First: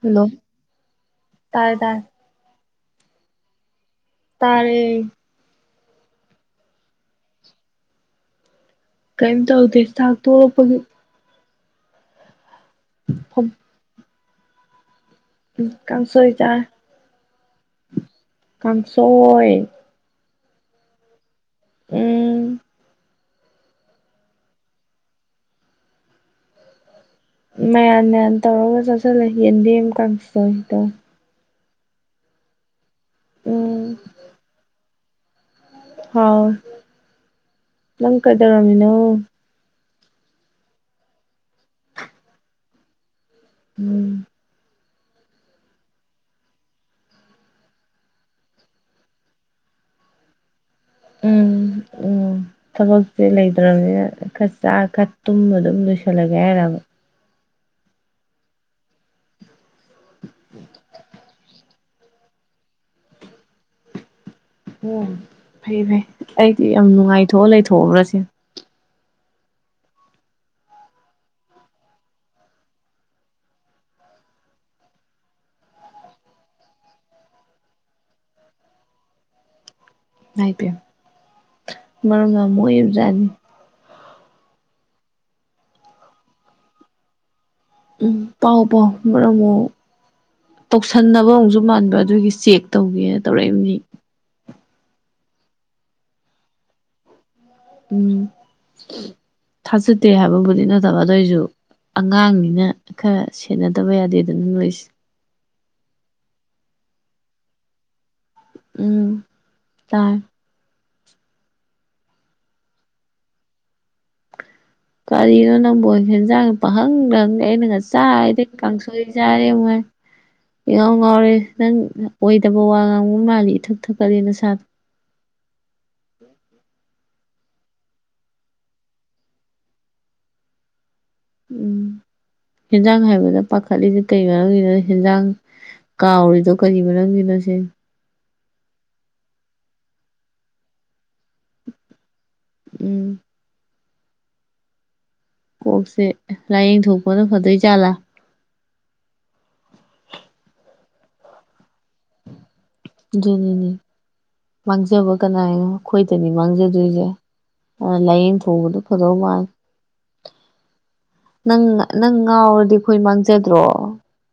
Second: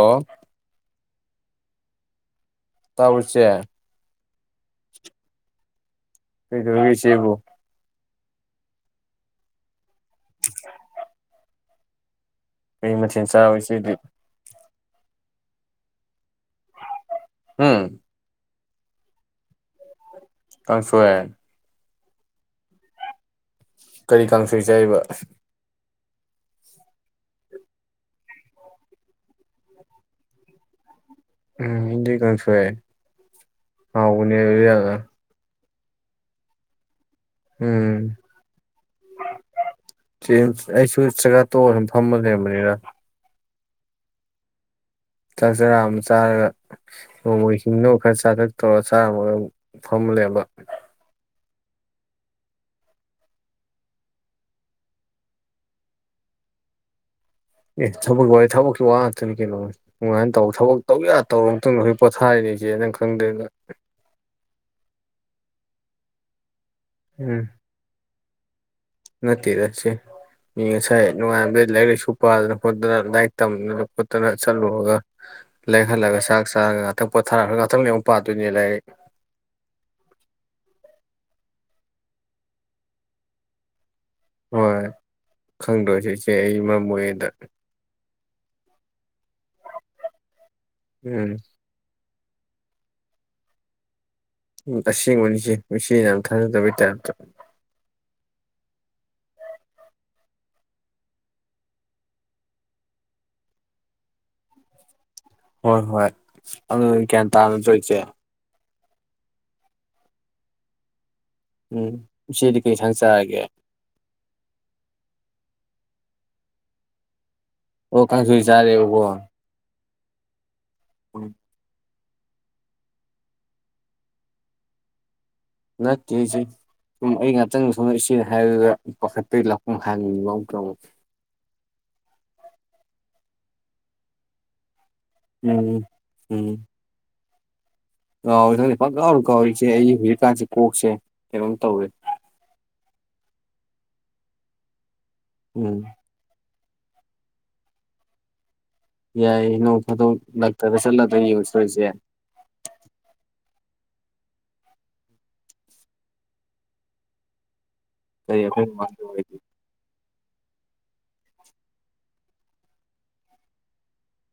Hello ꯇꯥꯔꯦ ꯇꯥꯔꯦ ꯇꯥꯕ꯭ꯔꯣ ꯆꯦ ꯇꯥꯔꯦ ꯀꯩꯗꯧꯔꯤꯒ‌ꯦ ꯏꯆꯦꯕꯨ ꯀꯩꯝ ꯇꯧꯗꯦ ꯆꯥꯛ ꯇꫭꯛꯄꯒꯤ ꯀꯩ ꯃꯊꯦꯟ ꯆꯥꯔꯕ ꯏꯆꯦꯗꯤ ꯎꯝ ꯀꯥꯡꯁꯣꯏ ꯆꯥꯔꯦ ꯎꯝ ꯀꯥꯡꯁꯣꯏ ꯀꯥꯡꯁꯣꯏ ꯎꯝ ꯀꯔꯤ ꯀꯥꯡꯁꯣꯏ ꯆꯥꯏꯕ ꯃꯌꯥꯟ ꯃꯌꯥꯟ ꯇꯧꯔꯒ ꯆꯥꯁꯜꯂꯦ ꯌꯦꯟꯗ‌ꯦꯝ ꯀꯥꯡꯁꯣꯏ ꯇꯧꯋꯦ ꯎꯝ [unintelligible] ꯀꯥꯡꯁꫭꯏ ꯎꯝ ꯍꯥꯎꯕꯅꯦ [unintelligible] ꯍꯥꯎꯋ‌ꯦ ꯎꯝ ꯅꯪ ꯀꯩꯗꯧꯔꯝꯃꯤꯅꯣ [unintelligible] ꯑꯩꯁꯨ ꯆꯥꯛꯆꯥ ꯇꯣꯛꯑ ꯁꯨꯝ ꯐꯝꯃ ꯂꯩꯔꯝꯕꯅꯤꯗ ꯎꯝ ꯆꯥꯛ ꯆꯔꯥ ꯑꯃ ꯆꯥꯔꯒ ꯅꯣꯡꯃꯩ ꯍꯤꯡꯅꯕ ꯈꯔ ꯆꯥꯊꯛ ꯇꯧꯔꯒ ꯆꯥꯝꯃꯒ ꯑꯃꯨꯛ ꯐꯝꯂꯩꯔꯝꯕ ꯎꯝ ꯎꯝ ꯑꯣ ꯊꯕꯛꯁꯦ ꯂꯩꯇ꯭ꯔꯕꯅꯤꯅ ꯈꯔ ꯆꯥꯔ ꯈꯔ ꯇꯨꯝꯃꯒ ꯑꯗꯨꯝ ꯂꯣꯏꯁꯜꯂꯒꯦ ꯍꯥꯏꯔꯥꯕ ꯑꯦ ꯊꯕꯛ ꯋꯥ ꯊꯕꯛꯀꯤ ꯋꯥ ꯉꯥꯛꯇꯅꯤ ꯀꯩꯅꯣ ꯅꫭꯉꯥꯟꯗꯩꯅꯨꯇꯥꯐꯥꯎ ꯊꯕꯛ ꯇꯧ ꯌꯥ ꯇꯧꯔꯨꯕ ꯃꯇꯨꯡꯗ ꯍꯧꯖꯤꯛ ꯄꯣꯊꯥꯔꯤꯅꯤ ꯑꯩꯁꯦ ꯅꯪ ꯈꯪꯗꯦꯗ ꯑꯣ ꯐꯩ ꯐꯩ ꯑꯩꯗꯤ ꯌꯥꯝ ꯎꯝ ꯅꯨꯡꯉꯥꯏꯊꯣꯛꯑ ꯂꯩꯊꯣꯛ ꯑꯕ꯭ꯔ ꯁꯤꯅꯤ ꯅꯠꯇꯦꯗ ꯆꯦ ꯃꯤ ꯉꯁꯥꯏ ꯅꯨꯡꯉꯥꯏꯥꯟꯕꯗꯩ ꯂꯥꯏꯔꯤꯛ ꯂꯥꯏꯁꯨ ꯄꯥꯗꯅ ꯈꯣꯠꯇꯅ ꯂꯥꯏꯔꯤꯛ ꯇꯝꯗꯅ ꯈꯣꯠꯇꯅ ꯆꯠꯂꯨꯔꯒ ꯂꯩꯍꯜꯂꯛꯑꯒ ꯆꯥꯛ ꯆꯥꯔꯒ ꯉꯥꯛꯇꯪ ꯄꯣꯊꯔꯛ꯭ꯔꯒ ꯉꯥꯛꯇꯪ ꯂꯩꯔ ꯑꯃꯨꯛ ꯄꯥꯗꯣꯏꯅꯤ ꯂꯥꯏꯔꯤꯛ ꯏꯃꯥꯏꯄꯦꯝ ꯃꯔꯝ ꯌꯥꯝ ꯃꯥꯛꯏꯕꯖꯥꯠꯅꯤ ꯍꯣꯏ ꯈꯪꯗꯣꯏꯁꯤ ꯏꯆꯦ ꯆꯦ ꯑꯩ ꯃꯔꯝ ꯃꫭꯛꯏꯗꫭ ꯎꯝ ꯄꯥꯎ ꯄꯥꯎ ꯃꯔꯝ ꯑꯃꯨꯛꯑꫭ ꯎꯝ ꯇꯧꯁꯟꯅꯕ ꯑꯃꯨꯛꯁꯨ ꯃꯥꯟꯕ ꯑꯗꯨꯒꯤ ꯆꯦꯛ ꯇꯧꯒꯦꯅ ꯇꯧꯔꯛꯏꯕꯅꯤ ꯎ ꯑꯁꯦꯡꯕꯅꯤ ꯆꯦ ꯏꯆꯦ ꯌꯥꯝ ꯊꯥꯖꯗꯕꯩ ꯇꯥꯏꯞꯇ ꯎꯝ ꯊꯥꯖꯗꯦ ꯍꯥꯏꯕꯕꯨꯗꯤ ꯅꯠꯇꯕ ꯑꯗꯨꯑꯣꯏꯁꯨ ꯑꯉꯥꯡꯅꯤꯅ ꯈꯔ ꯁꯦꯅꯗꯕ ꯌꯥꯗꯦꯗꯅ ꯅꫭꯏꯁꯦ ꯍꯣꯏ ꯍꯣꯏ ꯑꯗꯨ ꯑꯩ ꯒ꯭ꯌꯥꯟ ꯇꯥꯕ ꯅꯠꯇ꯭ꯔꫭ ꯏꯆꯦ ꯎꯝ ꯇꯥꯏ ꯎꯝ ꯏꯆꯦꯗꯤ ꯀꯩ ꯏꯟꯁꯥꯡ ꯆꯥꯔꯒꯦ ꯀꯔꯤꯅꯣ ꯅꯪꯕꫭ ꯍꯦꯟꯖꯥꯡ ꯄꯍꯪꯗ ꯍꯪ ꯂꯩ ꯑꯩ ꯑꯣ ꯀꯥꯡꯁꯣꯏ ꯉꯁꯥꯏꯗꯩ ꯆꯥꯔꯦꯕꯀꯣ ꯀꯥꯡꯁꯣꯏ ꯆꯥꯏ [unintelligible] ꯏꯉꯥꯎ ꯎꯝ ꯉꯥꯎꯔꯦ ꯅꯪ ꯑꯣꯏꯗꯕ ꯋꯥ ꯉꯥꯡꯕ ꯃꯥꯜꯂꯤ ꯏꯊꯛ ꯊꯛꯀꯠꯂꯦ ꯅꯁꯥꯗꫭ ꯅꯠꯇꯦ ꯏꯆꯦ ꯁꯨꯝ ꯑꯩ ꯉꯥꯇꯪ ꯁꫭꯝꯗ ꯏꯆꯦꯅ ꯍꯥꯏꯕꯗꯨꯗ ꯄꯥꯈꯠꯄꯩ ꯂꯥꯛꯀꯨꯝ [unintelligible] ꯎꯝ ꯍꯦꯟꯖꯥꯡ ꯍꯥꯏꯕꯗ ꯄꯥꯈꯠꯂꯤꯁꯦ ꯀꯩ ꯃꯔꯣꯝꯒꯤꯅꯣ ꯍꯦꯟꯖꯥꯡ ꯎꯝ ꯎꯝ ꯀꯥꯥꯎꯔꯤꯗꫭ ꯀꯔꯤ ꯃꯔꯝꯒꯤꯅꫭ ꯁꯤꯅꯤ ꯀꯥꯎꯋꯦ ꯈꯪꯗꯦ ꯄꯪꯀꯥꯎꯗ ꯀꯥꯎꯋꯤ ꯏꯆꯦ ꯑꯩ ꯍꯧꯖꯤꯛꯀꯥꯟꯁꯦ ꯀꯣꯛꯁꯦ ꯀꯩꯅꯣꯝ ꯇꯧꯔꯦ ꯎꯝ ꯎꯝ ꯀꯣꯛꯁꯦ ꯂꯥꯏꯌꯦꯡꯊꯣꯛꯄꯅ ꯐꯗꫭꯏ ꯖꯥꯠꯂꯥ ꯌꯥꯏꯌꯦ ꯅꯣꯡ ꯐꯥꯗꯣꯛ ꯅꯛꯇꯗ ꯆꯠꯂꯒ ꯌꯦꯡꯉꯨ [unintelligible] ꯗꯨꯅꯤꯅꯦ ꯃꯥꯡꯖꯕ ꯀꯅꯥꯅꯣ ꯑꯩꯈꯣꯏꯗꯅꯤ ꯃꯥꯡꯖꯗꯣꯏꯖꯦ ꯍꯥꯟꯅ ꯀꯔꯤ ꯑꯩꯈꯣꯏ ꯂꯥꯏꯌꯦꯡꯊꯣꯍꯧꯕꯗꯣ ꯃꯃꯥꯡꯗ ꯐꯗꯧ ꯑꯣꯏꯔꯗꯤ ꯃꯥꯜ ꯅꯪ ꯅꯪ ꯉꯥꯎꯔꯗꯤ ꯑꯩꯈꯣꯏ ꯃꯥꯡꯖꯗ꯭ꯔꯣ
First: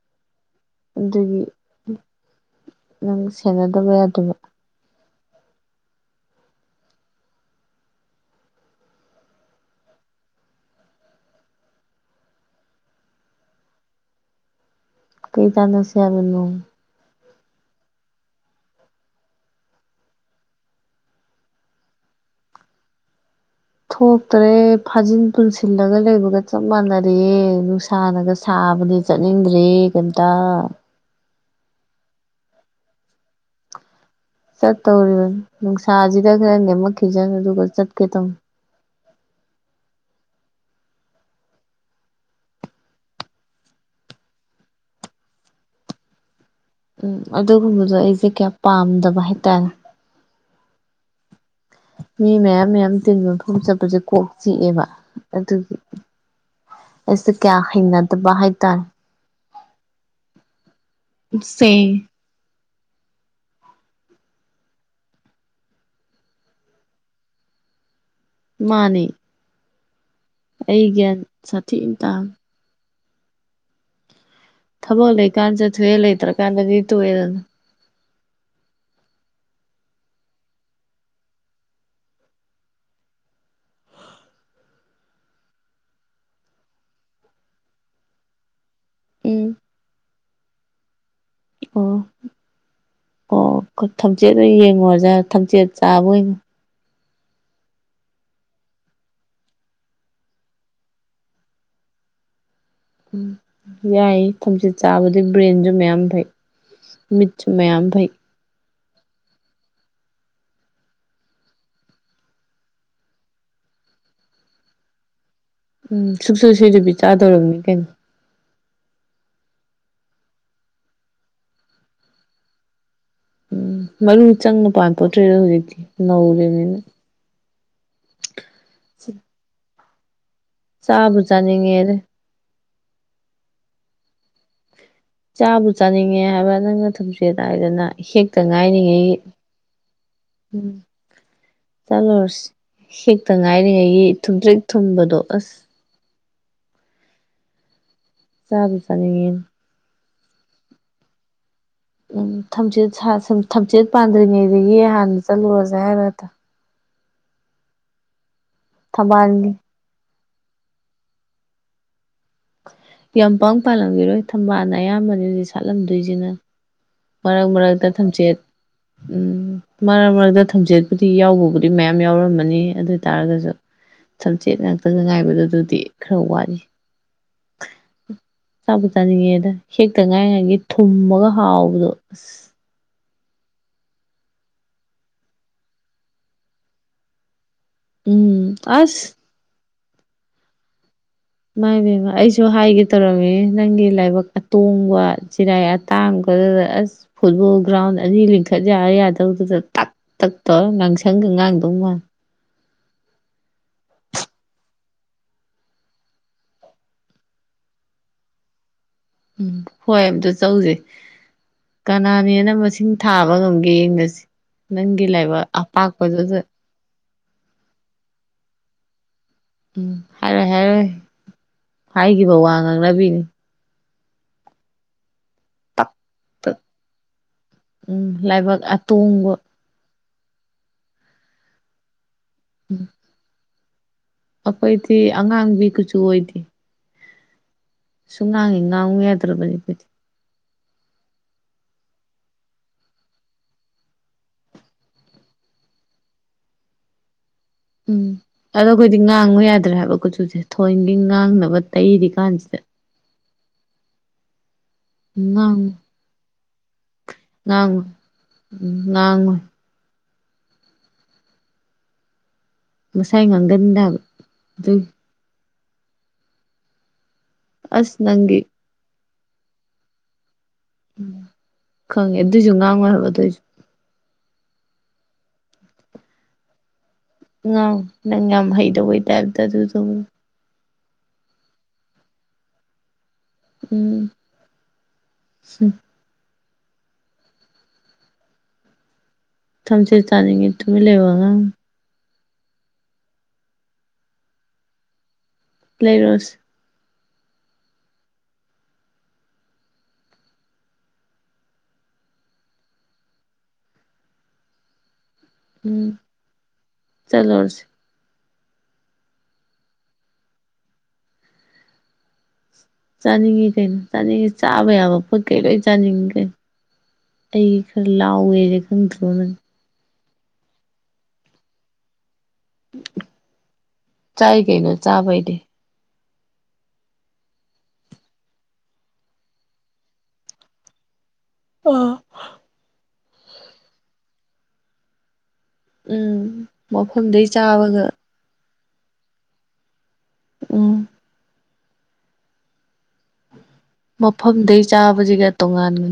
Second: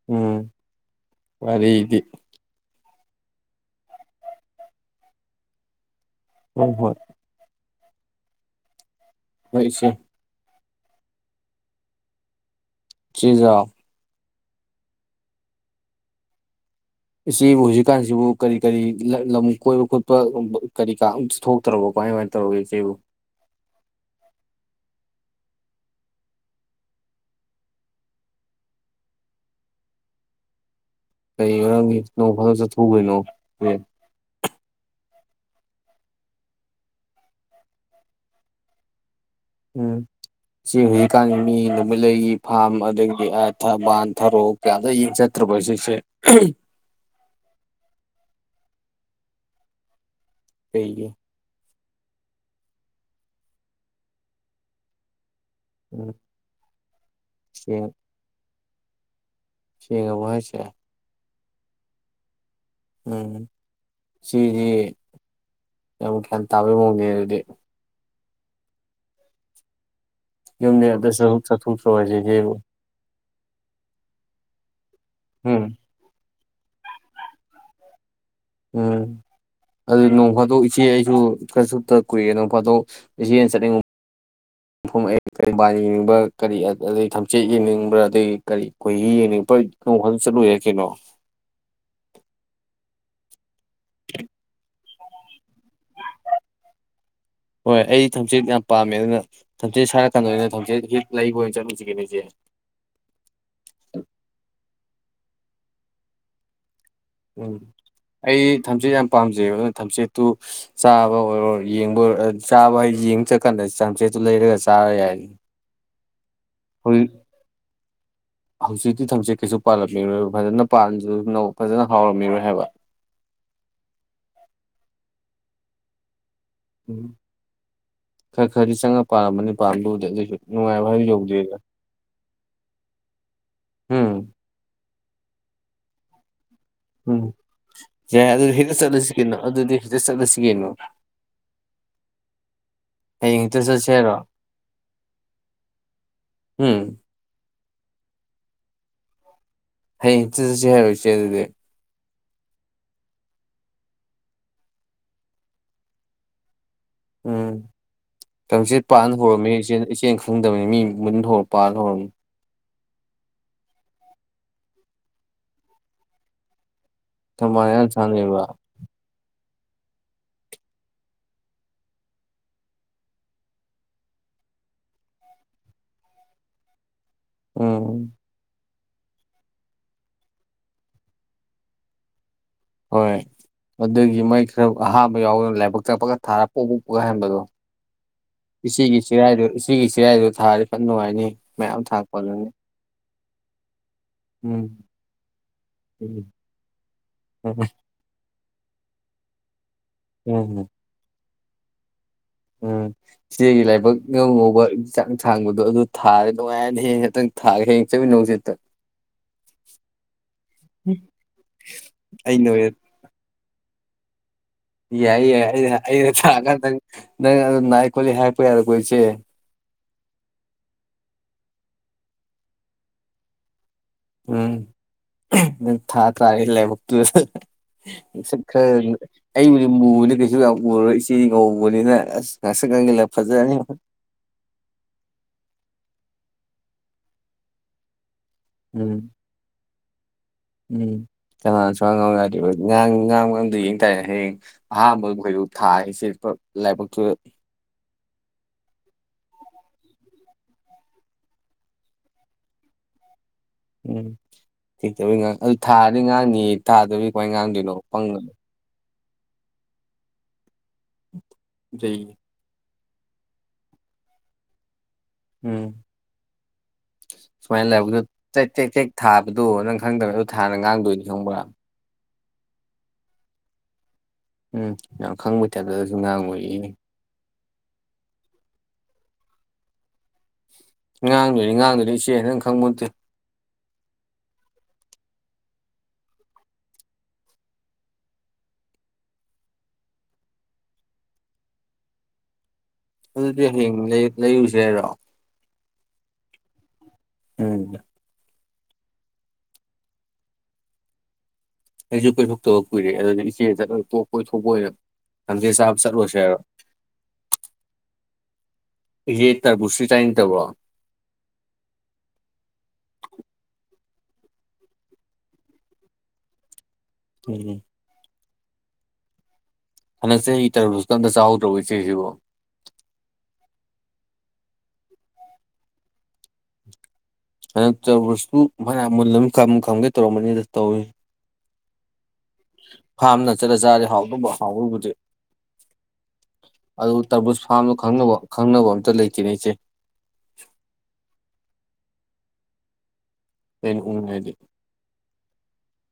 ꯎꯝ ꯑꯗꯨꯒꯤ ꯋꯥꯔꯤꯗꯤ ꯅꯪ ꯁꯦꯟꯅꯗꯕ ꯌꯥꯗꯕ ꯍꯣꯏ ꯍꯣꯏ ꯍꯣꯏ ꯏꯆꯦ ꯆꯦꯖꯥ ꯀꯩ ꯇꯥꯅꯁꯦ ꯍꯥꯏꯕꯅꯣ ꯏꯆꯦꯕꯨ ꯍꯧꯖꯤꯛꯀꯥꯟꯁꯤꯕꯨ ꯀꯔꯤ ꯀꯔꯤ ꯂ-ꯂꯝ ꯀꯣꯏꯕ ꯈꯣꯠꯄ [unintelligible] ꯀꯔꯤꯀꯥ ꯑꯝꯇ ꯊꯣꯛꯇ꯭ꯔꯕꯣ ꯀꯃꯥꯏ ꯀꯃꯥꯏꯅ ꯇꯧꯒꯦ ꯏꯆꯦꯕꯨ ꯊꯣꯛꯇꯔꯦ ꯐꯥꯖꯤꯟ ꯄꯨꯟꯁꯤꯜꯂꯒ ꯂꯩꯕꯒ ꯆꯞ ꯃꯥꯟꯅꯔꯦꯑꯦ ꯅꯨꯡꯁꯥꯅꯒ ꯁꯥꯕꯅꯦ ꯆꯠꯅꯤꯡꯗ꯭ꯔꯦ ꯀꯩꯝꯇꯥ ꯀꯩ ꯃꯔꯝꯒꯤ ꯅꯣꯡ ꯐꯗꯣꯛ ꯆꯠꯊꯣꯛꯎ ꯀꯩꯅꯣ ꯑꯦ ꯆꯠꯇꯧꯔꯤꯕ ꯅꯨꯡꯁꯥꯁꯤꯗ ꯈꯔ ꯅꯦꯝꯃꯛꯈꯤꯖꯅꯨ ꯑꯗꯨꯒ ꯆꯠꯀꯦ ꯇꯧꯅꯤ ꯎꯝ ꯆꯦ ꯍꯧꯖꯤꯛꯀꯥꯟ ꯃꯤ ꯅꯨꯃꯤꯠꯂꯩꯒꯤ ꯐꯥꯝ ꯑꯗꯒꯤꯗꯤ ꯑꯥ ꯊꯝꯕꯥꯜ ꯊꯔꯣ ꯃꯌꯥꯝꯗꯣ ꯌꯦꯡ ꯆꯠꯇ꯭ꯔꯥꯕꯣ ꯏꯆꯦꯁꯦ ꯎꯝ ꯑꯗꯨꯒꯨꯝꯕꯗꯣ ꯑꯩꯁꯦ ꯀꯌꯥ ꯄꯥꯝꯗꯕ ꯍꯥꯏꯇꯥꯔꯦ ꯀꯩꯒꯤ ꯃꯤ ꯃꯌꯥꯝ ꯃꯌꯥꯝ ꯇꯤꯟꯕ ꯃꯐꯝ ꯆꯠꯄꯁꯦ ꯀꯣꯛ ꯆꯤꯛꯑꯦꯕ ꯑꯗꯨꯒꯤ꯫ ꯎꯝ ꯑꯩꯁꯦ ꯀꯌꯥ ꯌꯦꯡ ꯍꯩꯅꯗꯕꯥ ꯍꯥꯏ ꯇꯥꯔꯦ ꯁꯦꯡꯉꯕꯣ ꯍꯥꯏꯁꯦ ꯁꯦ ꯎꯝ ꯆꯦꯗꯤ ꯌꯥꯝ ꯒ꯭ꯌꯥꯟ ꯇꯥꯕꯩ ꯃꯑꯣꯡꯅꯤꯅꯦ ꯗꯨꯗꯤ ꯃꯥꯅꯦ ꯑꯩ ꯌꯨꯝꯗꯩ ꯒ꯭ꯌꯥꯟ ꯑꯝꯇꯁꯨ ꯁꯥꯊꯤꯅ ꯇꯥꯕꯅꯦ [unintelligible] ꯊꯕꯛ ꯂꯩꯀꯥꯟ ꯎꯝ ꯆꯠꯊꯣꯛꯑꯦ ꯂꯩꯇ꯭ꯔꯀꯥꯟꯗꯗꯤ ꯇꯣꯛꯑꯦꯗꯅ꯫ ꯎꯝ ꯑꯗꯨꯗꯤ ꯅꯣꯡ ꯐꯥꯗꯣꯛ ꯏꯆꯦ ꯑꯩꯁꯨ ꯈꯔ ꯁꯨꯞꯇ ꯀꯨꯏꯔꯦ ꯅꯣꯡ ꯐꯥꯗꯣꯛ ꯏꯆꯦꯅ ꯆꯠꯅꯤꯡꯉ ꯃꯐꯝ [unintelligible] ꯌꯦꯡꯅꯤꯡꯕ ꯀꯔꯤ ꯑꯗꯒꯤ ꯊꯝꯆꯦꯠ ꯌꯦꯡꯅꯤꯡꯕ꯭ꯔꯥ ꯑꯗꯩ ꯀꯔꯤ ꯈꯣꯏꯍꯤ ꯌꯦꯡꯉꯤ ꯎꯝ ꯅꯣꯡ ꯐꯥꯗꯣꯛ ꯆꯠꯂꯨ ꯌꯥꯢ ꯀꯩꯅꯣ꯫ ꯎꯝ ꯑꯣ ꯈ ꯊꯝꯆꯦꯠ ꯑꯣꯢꯟ ꯌꯦꯡꯉꯨꯔꯁꯦꯠ ꯍꯥꯢ ꯀꯩꯅꯣ ꯊꯝꯆꯦꯠ ꯆꯥꯕ ꯑꯣꯏꯅ ꯍꯣꯏ ꯑꯩ ꯊꯝꯆꯦꯠ ꯌꯥꯝ ꯄꯥꯝꯃꯦ ꯑꯗꯨꯅ ꯊꯝꯆꯦꯠ ꯁꯥꯔꯀꯥꯟꯗ ꯑꯣꯏꯅ ꯊꯝꯆꯦꯠ ꯍꯤꯠ ꯂꯩꯕ ꯑꯣꯏꯅ ꯆꯠꯂꯨꯖꯤꯀꯩꯅꯣ ꯏꯆꯦ ꯎꯝ ꯌꯥꯏ ꯊꯝꯆꯦꯠ ꯆꯥꯕꯗꯤ ꯕ꯭ꯔꯦꯟꯖꯨ ꯃꯌꯥꯝ ꯐꯩ ꯃꯤꯠꯁꯨ ꯎꯝ ꯃꯌꯥꯝ ꯐꯩ ꯑꯩ ꯊꯝꯆꯦꯠ ꯌꯥꯝ ꯄꯥꯝꯖꯩꯌꯦꯕ ꯑꯗꯨꯅ ꯊꯝꯆꯦꯠꯇꯨ ꯆꯥꯕ ꯑꯣꯏꯔꯣ ꯌꯦꯡꯕ ꯑꯣꯏꯔꯣ ꯆꯥꯕ ꯍꯥꯏ ꯌꯦꯡ ꯆꯠꯀꯥꯟꯗ ꯊꯝꯆꯦꯠꯇꯨ ꯂꯩꯔꯒ ꯆꯥꯔ ꯌꯥꯏꯌꯦ ꯎꯝ ꯁꯨꯛꯁꯣꯏ ꯁꯣꯏꯗꯕꯤ ꯆꯥꯗꯧꯔꯝꯅꯤ ꯀꯩꯅꯣ꯫ ꯍꯧꯖꯤꯛꯇꯤ ꯊꯝꯆꯦꯠ ꯀꯩꯁꯨ ꯄꯥꯜꯂꯝꯃꯤꯔꯣꯏ ꯐꯖꯅ ꯄꯥꯟꯖꯁꯅꯣ ꯐꯖꯅ ꯍꯥꯎꯔꯝꯃꯤꯔꯣꯏ ꯍꯥꯏꯕ꯫ ꯎꯝ ꯃꯔꯨ ꯆꯪꯅ ꯄꯥꯟꯄꯣꯠꯇ꯭ꯔꯤꯗ ꯍꯧꯖꯤꯛꯇꯤ ꯅꯧꯔꯤꯝꯅꯤ꯫ ꯈꯔ ꯈꯔꯗꯤ ꯆꯪꯉꯒ ꯄꯥꯟꯔꯝꯃꯅꯤ ꯄꯥꯕꯨꯗꯤ ꯑꯗꯣꯏꯖꯨ ꯅꯨꯡꯉꯥꯏꯕ ꯍꯥꯏ ꯆꯥꯕꯨ ꯌꯧꯗꯦꯗ ꯆꯥꯅꯤꯡꯉꯦꯗ ꯍꯨꯡ꯫ ꯆꯥꯕꯨ ꯆꯥꯅꯤꯡꯉꯦ ꯍꯥꯏꯕ ꯅꯪꯅ꯫ ꯎꯝ ꯊꯝꯆꯦꯠ ꯍꯥꯏꯗꯅ ꯌꯥꯏ ꯍꯦꯛꯇ ꯑꯗꯨꯗꯤ ꯉꯥꯏꯔꯤꯉꯩ ꯆꯠꯂꯁꯤ ꯒꯤ ꯀꯩꯅꯣ ꯑꯗꯨꯗꯤ ꯍꯦꯛꯇ ꯆꯠꯂꯁꯤ ꯀꯩꯅꯣ ꯎꯝ꯫ ꯆꯠꯂꯨꯔꯁꯤ ꯍꯦꯛꯇ ꯍꯌꯦꯡ ꯆꯠꯁꯦ ꯉꯥꯏꯔꯤꯉꯩꯒꯤ ꯍꯥꯏꯔꯣ ꯊꯨꯝꯇ꯭ꯔꯤꯛ ꯊꯨꯝꯕꯗꯣ ꯑꯁ ꯍꯨꯝ ꯆꯥꯕꯨ ꯆꯥꯅꯤꯡꯉꯦꯅꯦ ꯍꯌꯦꯡ ꯆꯠ ꯆꯠꯁꯤ ꯍꯥꯏꯔꯣ ꯏꯆꯦ ꯑꯗꯨꯗꯤ ꯎꯝ ꯊꯝꯆꯦꯠ ꯁꯥ ꯁꯨꯝ ꯊꯝꯆꯦꯠ ꯄꯥꯟꯗ꯭ꯔꯤꯉꯩꯗꯒꯤ ꯍꯥꯟꯅ ꯆꯠꯂꯨꯔꯁꯦ ꯍꯥꯏꯔꯗ ꯎꯝ ꯊꯝꯆꯦꯠ ꯄꯥꯟ ꯍꯧꯔꯝꯃꯤ ꯊꯝꯕꯥꯜꯒꯤ ꯏꯆꯦ ꯏꯆꯦꯅ ꯐꯪꯗꯕꯅꯤ ꯃꯤ ꯃꯨꯟ ꯊꯣꯛꯔꯛꯄ ꯍꯧꯔꯝꯅꯤ ꯌꯥꯝ ꯄꯥꯡ ꯄꯥꯜꯂꯝꯒꯤꯔꯣꯏ ꯊꯝꯕꯥꯜꯅ ꯑꯌꯥꯝꯕꯅꯤꯗꯤ ꯁꯥꯠꯂꯝꯗꯣꯏꯖꯤꯅ ꯃꯔꯛ ꯊꯝꯕꯥꯜ ꯌꯥꯝ ꯃꯔꯛꯇ ꯊꯝꯆꯦꯠ ꯁꯥꯠꯂꯦꯕ ꯎꯝ ꯃꯔꯛ ꯃꯔꯛꯇ ꯊꯝꯖꯦꯠꯄꯨꯗꯤ ꯌꯥꯎꯕꯕꯨꯗꯤ ꯃꯌꯥꯝ ꯌꯥꯎꯔꯝꯃꯅꯤ ꯑꯗꯨ ꯑꯣꯏ ꯇꯔꯒꯁꯨ ꯊꯝꯆꯦꯠ ꯉꯥꯛꯇꯒ ꯉꯥꯏꯕꯗꯨ ꯑꯗꯨꯗꯤ ꯈꯔ ꯋꯥꯠꯂꯤ ꯎꯝ ꯆꯥꯕꯨ ꯆꯥꯅꯤꯡꯉꯦꯗ ꯍꯦꯛꯇ ꯉꯥꯏꯔꯤꯉꯩꯒꯤ ꯊꯨꯝꯃꯒ ꯍꯥꯎꯕꯗꯣ ꯑꯁ ꯍꯣꯏ ꯑꯗꯨꯒꯤ ꯃꯣꯢ ꯈꯔ ꯑꯍꯥꯟꯕ ꯌꯥꯎꯕ ꯂꯥꯏꯕꯛ ꯀꯛꯄꯒ ꯊꯥꯔ ꯄꯣꯛ ꯄꯨꯒ ꯍꯟꯕꯗꯣ ꯎꯝ ꯏꯆꯦꯒꯤ ꯑꯁ ꯆꯤꯔꯥꯏꯗꯨ ꯏꯆꯦꯒꯤ ꯆꯤꯔꯥꯏꯗꯨ ꯊꯥꯔꯗꯤ ꯐꯅ ꯅꯨꯡꯉꯥꯏꯅꯤꯍꯦ ꯃꯥꯏꯕꯦꯝꯃ ꯑꯩꯁꯨ ꯍꯥꯏꯒꯦ ꯇꯧꯔꯝꯃꯤꯅꯤ ꯅꯪꯒꯤ ꯂꯥꯏꯕꯛ ꯎꯝ ꯑꯇꯣꯡꯕ ꯆꯤꯔꯥꯏ ꯎꯝ ꯑꯇꯥꯡꯕꯗꯨꯗ ꯑꯁ ꯐꯨꯠꯕꯣꯜ ꯒ꯭ꯔꯥꯎꯟ ꯑꯅꯤ ꯂꯤꯡ ꯈꯠ ꯌꯥꯔ ꯌꯥꯗꯧꯗꯨꯗ ꯇꯛ ꯎꯝ ꯇꯛꯇꯧꯔ ꯎꯝ ꯉꯥꯡꯁꯪꯒ ꯉꯥꯡꯗꯧ ꯃꯥꯜꯂꯤ ꯎꯝ ꯏꯆꯦꯒꯤ ꯂꯥꯏꯕꯛ ꯉꯧ ꯉꯧꯕ ꯆꯥꯡ ꯁꯥꯡꯕꯗꯣ ꯑꯗꯨ ꯊꯥꯔ ꯅꯨꯡꯉꯥꯏꯅꯍꯦ ꯍꯦꯛꯇꯪ ꯊꯥꯔꯦ ꯍꯌꯦꯡ ꯆꯠꯃꯤꯟꯅꯧꯖꯦ ꯑꯝꯇ ꯎꯝ ꯍꯣꯏ ꯑꯝꯇ ꯆꯧꯖꯦ ꯀꯅꯥꯅ ꯑꯩꯅ ꯍꯦ ꯑꯣꯏꯅ ꯃꯁꯤꯡ ꯊꯥꯕ ꯉꯝꯒꯦ ꯌꯦꯡꯅꯖꯤ ꯌꯥꯏ ꯌꯥꯏ ꯑꯩꯅ ꯑꯩꯅ ꯊꯥꯛꯑꯀꯥꯟꯗ ꯅꯪ ꯑꯗꯨ ꯅꯥꯏ ꯈꯣꯠꯂꯤ ꯍꯥꯏꯔꯛꯄ ꯌꯥꯔꯣꯢꯀꯣ ꯏꯆꯦ ꯎꯝ ꯍꯥꯏꯔꯣꯢ ꯍꯥꯏꯔꯣꯢ ꯍꯥꯏꯈꯤꯕ ꯋꯥ ꯉꯥꯡꯅꯕꯤꯅꯤ ꯎꯝ ꯎꯝ ꯇꯛ ꯊꯥ ꯇꯥ ꯇꯛ ꯂꯩꯕꯛ ꯇꯨ ꯎꯝ ꯂꯥꯏꯕꯛ ꯈꯔ ꯑꯇꯣꯡꯕ ꯑꯩ ꯃꯨꯕꯅꯤ ꯀꯩꯁꯨꯨ ꯌꯥꯝ ꯎꯔꯔꯣ ꯏꯆꯦ ꯉꯥꯎꯕꯅꯤꯅ ꯉꯥꯛꯁꯪ ꯎꯝ ꯉꯥꯡꯖꯜꯂꯒ ꯐꯖꯔꯅꯤ ꯑꯩꯈꯣꯏꯗꯤ ꯑꯉꯥꯡꯕꯤ ꯀꯨꯆꯁꯨ ꯑꯣꯏꯗꯦ ꯁꯨꯉꯥꯡ ꯍꯦꯛ ꯉꯥꯡꯨ ꯎꯝ ꯌꯥꯗ꯭ꯔꯕꯅꯤ ꯑꯩꯈꯣꯏꯗꯤ ꯎꯝ ꯀꯅꯥ ꯁꯨꯉꯥꯡ ꯌꯥꯗ꯭ꯔꯤꯕ ꯉꯥꯡꯕ ꯉꯝꯗ ꯌꯦꯡ ꯇꯔꯅꯦ ꯍꯌꯦꯡ ꯑꯍꯥꯟꯕꯗ ꯈꯣꯏꯔꯨ ꯊꯥ ꯏꯆꯦ ꯂꯥꯏꯕꯛꯇꯨꯗ ꯎꯝ ꯑꯗꯣ ꯑꯩꯈꯣꯏꯗꯤ ꯉꯥꯡꯉꯨ ꯌꯥꯗ꯭ꯔꯥ ꯍꯥꯏꯕ ꯀꯨꯆꯨꯁꯦ ꯊꯣꯏꯒꯤ ꯉꯥꯡꯅꯕ ꯇꯩꯔꯤ ꯀꯥꯟꯁꯤꯗ [inaudible] ꯎꯝ ꯊꯤꯛꯇꯕꯩ ꯉꯥꯡ ꯑꯗꯨ ꯉꯥꯡꯉꯨ ꯊꯥꯔꯗꯤ ꯉꯥꯡꯅꯤ ꯇꯥꯗꯕꯩ ꯀꯃꯥꯏ ꯉꯥꯡꯗꯣꯏꯅꯣ ꯉꯥꯡꯉꯨ ꯄꯪꯒꯅꯣ ꯉꯥꯡꯉꯣꯏ ꯆꯩ ꯃꯁꯥꯏ ꯉꯥꯡꯒꯜꯗ ꯑꯗꯨ ꯎꯝ ꯁꯨꯉꯥꯡ ꯑꯁ ꯂꯥꯕꯛꯇ ꯅꯪꯒꯤ ꯇꯦꯛ ꯇꯦꯛ ꯊꯥꯕꯗꯣ ꯅꯪ ꯈꯪꯗꯕ ꯑꯗꯣ ꯊꯥꯅ ꯉꯥꯡꯗꯣꯏꯅꯤ ꯈꯪꯕ꯭ꯔꯥ ꯈꯪꯉꯦ ꯑꯗꯨꯑꯣꯏꯁꯨ ꯉꯥꯡꯉꯣꯏ ꯍꯥꯏꯕ ꯑꯗꯨꯏꯁꯨ ꯎꯝ ꯌꯥꯝ ꯈꯪꯕꯩ ꯇꯥꯏꯞꯇꯗꯁꯨ ꯉꯥꯡ ꯑꯣꯏꯛꯏꯅꯦ ꯉꯥꯡ ꯅꯪ ꯌꯥꯝ ꯍꯩꯗꯧꯕꯩ ꯇꯥꯏꯞꯇ ꯑꯗꯨ ꯇꯧꯕꯅꯤ ꯉꯥꯡꯗꯣꯏꯅꯤ ꯉꯥꯡꯗꯣꯏꯅꯤ ꯏꯆꯦ ꯅꯪ ꯈꯪꯄꯣꯜꯇꯦ ꯎꯝ ꯎ ꯊꯝꯆꯦꯠ ꯆꯥꯅꯤꯡꯉꯦ ꯇꯨꯃꯤꯜ ꯂꯩꯌꯨ ꯑꯉꯥꯡ ꯑꯗꯨꯗꯤ ꯍꯌꯦꯡ ꯂꯩꯔꯨꯁꯦ ꯍꯥꯏꯔꯣ ꯂꯩꯔꯣꯁꯦ ꯎꯝ ꯑꯩꯁꯨ ꯀꯣꯏꯊꯣꯛꯇꯕ ꯀꯨꯏꯔꯦ ꯑꯗꯨꯗꯤ ꯏꯆꯦꯗ ꯑꯗꯨ ꯇꯣꯛꯄ ꯀꯣꯏꯊꯣꯛꯄ ꯑꯣꯏꯅ ꯊꯝꯆꯦꯠ ꯆꯥꯕ ꯎꯝ ꯆꯠꯂꯣꯁꯦ ꯍꯥꯏꯔꯣ ꯆꯠꯂꯨꯔꯁꯤ ꯌꯦ ꯇꯔꯕꯨꯁ ꯁꯤ ꯆꯥꯅꯤꯡꯗꯕꯔꯣ ꯆꯥꯅꯤꯡꯉꯤ ꯀꯩꯅꯣ ꯆꯥꯅꯤꯡꯉꯤ ꯆꯥꯕ ꯌꯥꯕ ꯄꯣꯠ ꯀꯩ ꯂꯣꯏ ꯆꯥꯅꯤꯡꯉꯤ ꯀꯩꯅꯣ ꯎꯝ ꯑꯩꯒꯤ ꯂꯥꯎꯋꯦꯁꯦ ꯈꯗ꯭ꯔꯣ ꯅꯪ ꯍꯟꯗꯛ ꯆꯍꯤꯒꯤ ꯇꯔꯥꯕꯨꯁꯀ ꯑꯃꯠꯇ ꯆꯥꯍꯧꯗ꯭ꯔꯣ ꯏꯆꯦꯁꯤꯕ‌ꫭ ꯆꯥꯏ ꯀꯩꯅꯣ ꯆꯥ ꯕꯩꯗꯤ ꯍꯟꯗꯛ ꯇꯧꯨꯔꯁꯨ ꯐꯅ ꯃꯨꯜ ꯑꯃ ꯈꯝ ꯈꯪꯒꯦ ꯇꯧꯔꯝꯕꯅꯤꯗ ꯇꯧꯏ ꯑꯥ ꯐꯥꯝꯅ ꯆꯠꯂ ꯆꯥꯗꯤ ꯍꯥꯎꯗꯕ ꯍꯥꯎꯕꯕꯨꯗꯤ ꯎꯝ ꯑꯗꯨ ꯃꯐꯝꯗꯩ ꯇꯔꯕꯨꯁ ꯐꯥꯔꯝꯗꯨ ꯆꯥꯕꯒ ꯈꯪꯅꯕ ꯈꯪꯅꯕ ꯑꯝꯇ ꯂꯩꯇꯦꯅꯦ ꯑꫯꯆꯦ ꯎꯝ ꯑꯩꯅ ꯎꯅꯤꯡꯉꯗꯤ ꯃꯐꯝꯗꯩ ꯆꯥꯕꯁꯤꯒ ꯇꯣꯉꯥꯟꯕꯅꯤ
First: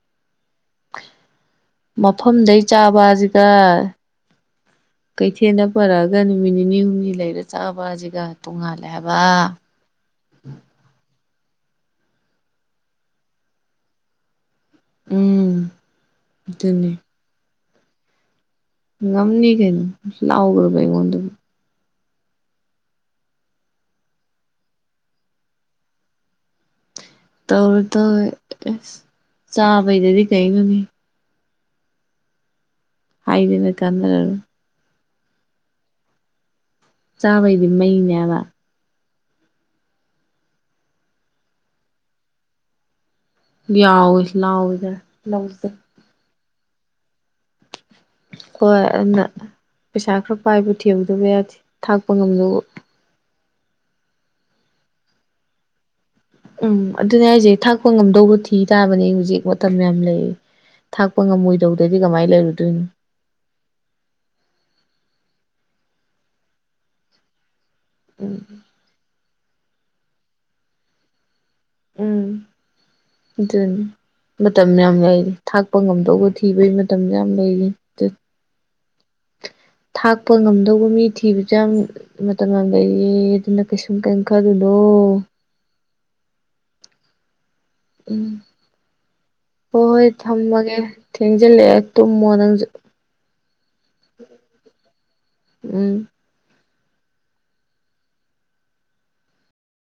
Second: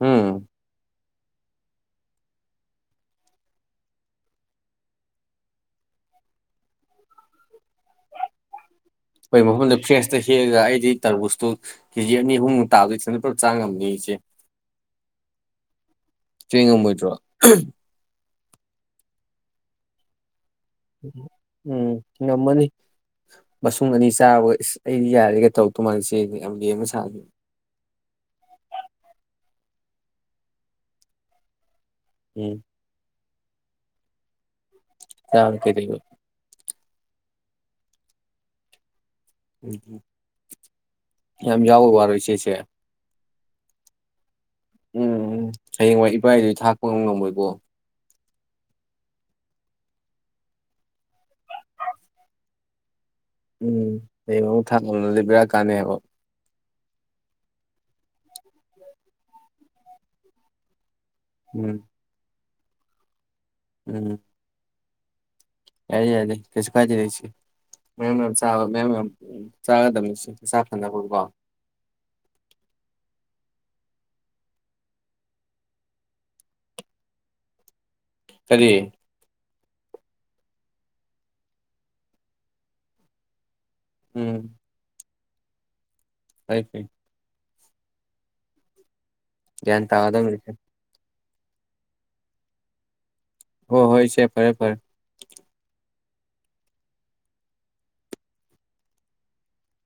ꯎꯝ ꯃꯐꯝꯗꯩ ꯆꯥꯕꯁꯤꯒ ꯀꯩꯊꯦꯜꯗ ꯄꯨꯔꯛꯑꯒ ꯅꯨꯃꯤꯠ ꯅꯤꯅꯤ ꯍꯨꯝꯅꯤ ꯂꯩꯔ ꯆꯥꯕꯁꯤꯒ ꯇꯨꯡꯉꯂꯦ ꯍꯥꯏꯕ ꯍꯣꯏ ꯃꯐꯝꯗ ꯐ꯭ꯔꯦꯁ ꯍꯦꯛꯇ ꯍꯦꯛꯂꯒ ꯑꯩꯗꯤ ꯇꯔꯕꯨꯁꯇꯣ ꯀꯦꯖꯤ ꯑꯅꯤ ꯑꯍꯨꯝꯃꯨꯛ ꯇꯥꯕꯗꯨ ꯏꯊꯟꯇ ꯄꯨꯂꯞ ꯆꯥꯉꯝꯅꯤ ꯏꯆꯦ ꯎꯝ ꯏꯆ‌ꯦ ꯑꯗꯨꯅꯤ ꯉꯝꯃ‌ꫭꯏꯗ꯭ꯔꯣ ꯉꯝꯅꯤ ꯀꯩꯅ‌ꫭ ꯂꯥꯎꯒ꯭ꯔꯥꯕ ꯑꯩꯉ‌ꫭꯟ ꯎꯝ ꯉꯝꯃꯅꯤ ꯃꯁꯨꯡ ꯑꯅꯤ ꯆꯥꯕꯒ ꯏꯁ ꯑꯩꯗꯤ ꯌꯥꯔꯦꯒ ꯇꯧꯔꯛ ꯇ‌ꫭꯏ ꯃꯥꯥꯟꯂꯤ ꯏꯆꯦ ꯌꯥꯝ ꯂꯦꯝ ꯁꯥꯕꯤ ꯇꯧꯔ‌ꫭꯏ ꯇꯧꯔ‌ꫭꯏ ꯑꯁ ꯆꯥꯕꯩꯗꯗꯤ ꯀꯩꯅꯣꯅ‌ꯦ ꯎꯝ ꯍꯥꯏꯗꯅ ꯀꯥꯟꯅꯔꯔ‌ꫭꯏ ꯆꯥꯕꯅ ꯀꯩ ꯀꯩ ꯑꫭꯏ ꯆꯥꯕꯩꯗꯤ ꯃꯩꯅꯦꯕ ꯎꯝ ꯌꯥꯝ ꯂꯥꯎꯕꯩ ꯋꯥꯔꯣ ꯏꯆꯦꯁꯦ ꯌꯥꯎꯌ‌ꯦ ꯂꯥꯎꯌ‌ꯦ ꯂꯕꯨꯛꯇ ꯀꯔꯥꯏꯗꯩ ꯊꯥꯛꯄ ꯉꯝꯃꯣꯏꯕꯣ ꯍꯣꯏ ꯑꯗꯨꯅ ꯄꯩꯁꯥ ꯈꯔ ꯄꯥꯏꯕ ꯊꯦꯡꯎꯧꯗꯕ ꯌꯥꯗꯦ ꯊꯥꯛꯄ ꯉꯝꯅꯕ ꯎꯝ ꯍꯩꯌ‌ꯦꯡꯃꯨꯛ ꯊꯥꯡꯄꯉꯝꯗ꯭ꯔꯗꯤ ꯕ‌ꯦꯔꯥ ꯀꯥꯟꯅ‌ꯦꯕ ꯎꯝ ꯑꯗꯨꯅꯦ ꯍꯥꯁꯦ ꯊꯥꯛꯄ ꯉꯝꯗꯧꯕ ꯊꯤ ꯇꯥꯕꯅꯦ ꯍꯧꯖꯤꯛ ꯃꯇꯝ ꯌꯥꯝ ꯂꯩ ꯊꯥꯛꯄ ꯎꯝ ꯉꯝꯃꯣꯏꯗꯧꯕꯗꯗꯤ ꯀꯃꯥꯏꯅ ꯂꯩꯔꯨꯗꯣꯏꯅꯣ ꯎꯝ ꯌꯥ ꯌꯥꯌ‌ꯦ ꯀꯩꯁꯨ ꯀꯥꯏꯗ‌ꯦꯗꯥ ꯏꯆ‌ꯦ ꯃꯔꯝ ꯎꯝ ꯆꯥꯕꯥ ꯃꯌꯝ ꯎꯝ ꯆꯥꯒꯗꯕꯅꯤ ꯏꯆ‌ꯦ ꯆꯥꯛꯇꯅꯕꯀꯣ ꯎꯝ ꯑꯗꯨꯅꯤ ꯃꯇꯝ ꯌꯥꯝ ꯂꯩꯔꯤ ꯊꯥꯛꯄ ꯉꯝꯗꯧꯕ ꯊꯤꯕꯒꯤ ꯃꯇꯝ ꯌꯥꯝ ꯂꯩꯔꯤ ꯀꯔꯤ ꯊꯥꯛꯄ ꯉꯝꯗꯧꯕ ꯃꯤ ꯊꯤꯕꯁꯨ ꯌꯥꯝ ꯃꯇꯝ ꯌꯥꯝ ꯂꯩꯔꯤ ꯑꯗꯨꯅ ꯀꯩꯁꯨꯝ ꯀꯩ ꯎꯝ ꯈꯜꯂꯨꯅ‌ꫭ ꯐꯥꯏ ꯐ [unintelligible] ꯎꯝ ꯒ꯭ꯌꯥꯟ ꯍꯣꯏ ꯍꯣꯏ ꯇꯥꯒꯗꯕꯅꯤ ꯊꯝꯃꯒꯦ ꯊꯦꯡꯖꯤꯜꯂꯛꯑꯦ ꯇꯨꯝꯃꯣ ꯅꯪꯁꯨ ꯍ‌ꫭ ꯍꯣꯏ ꯏꯆ‌ꯦ ꯐꯔꯦ ꯐꯔꯦ ꯎꯝ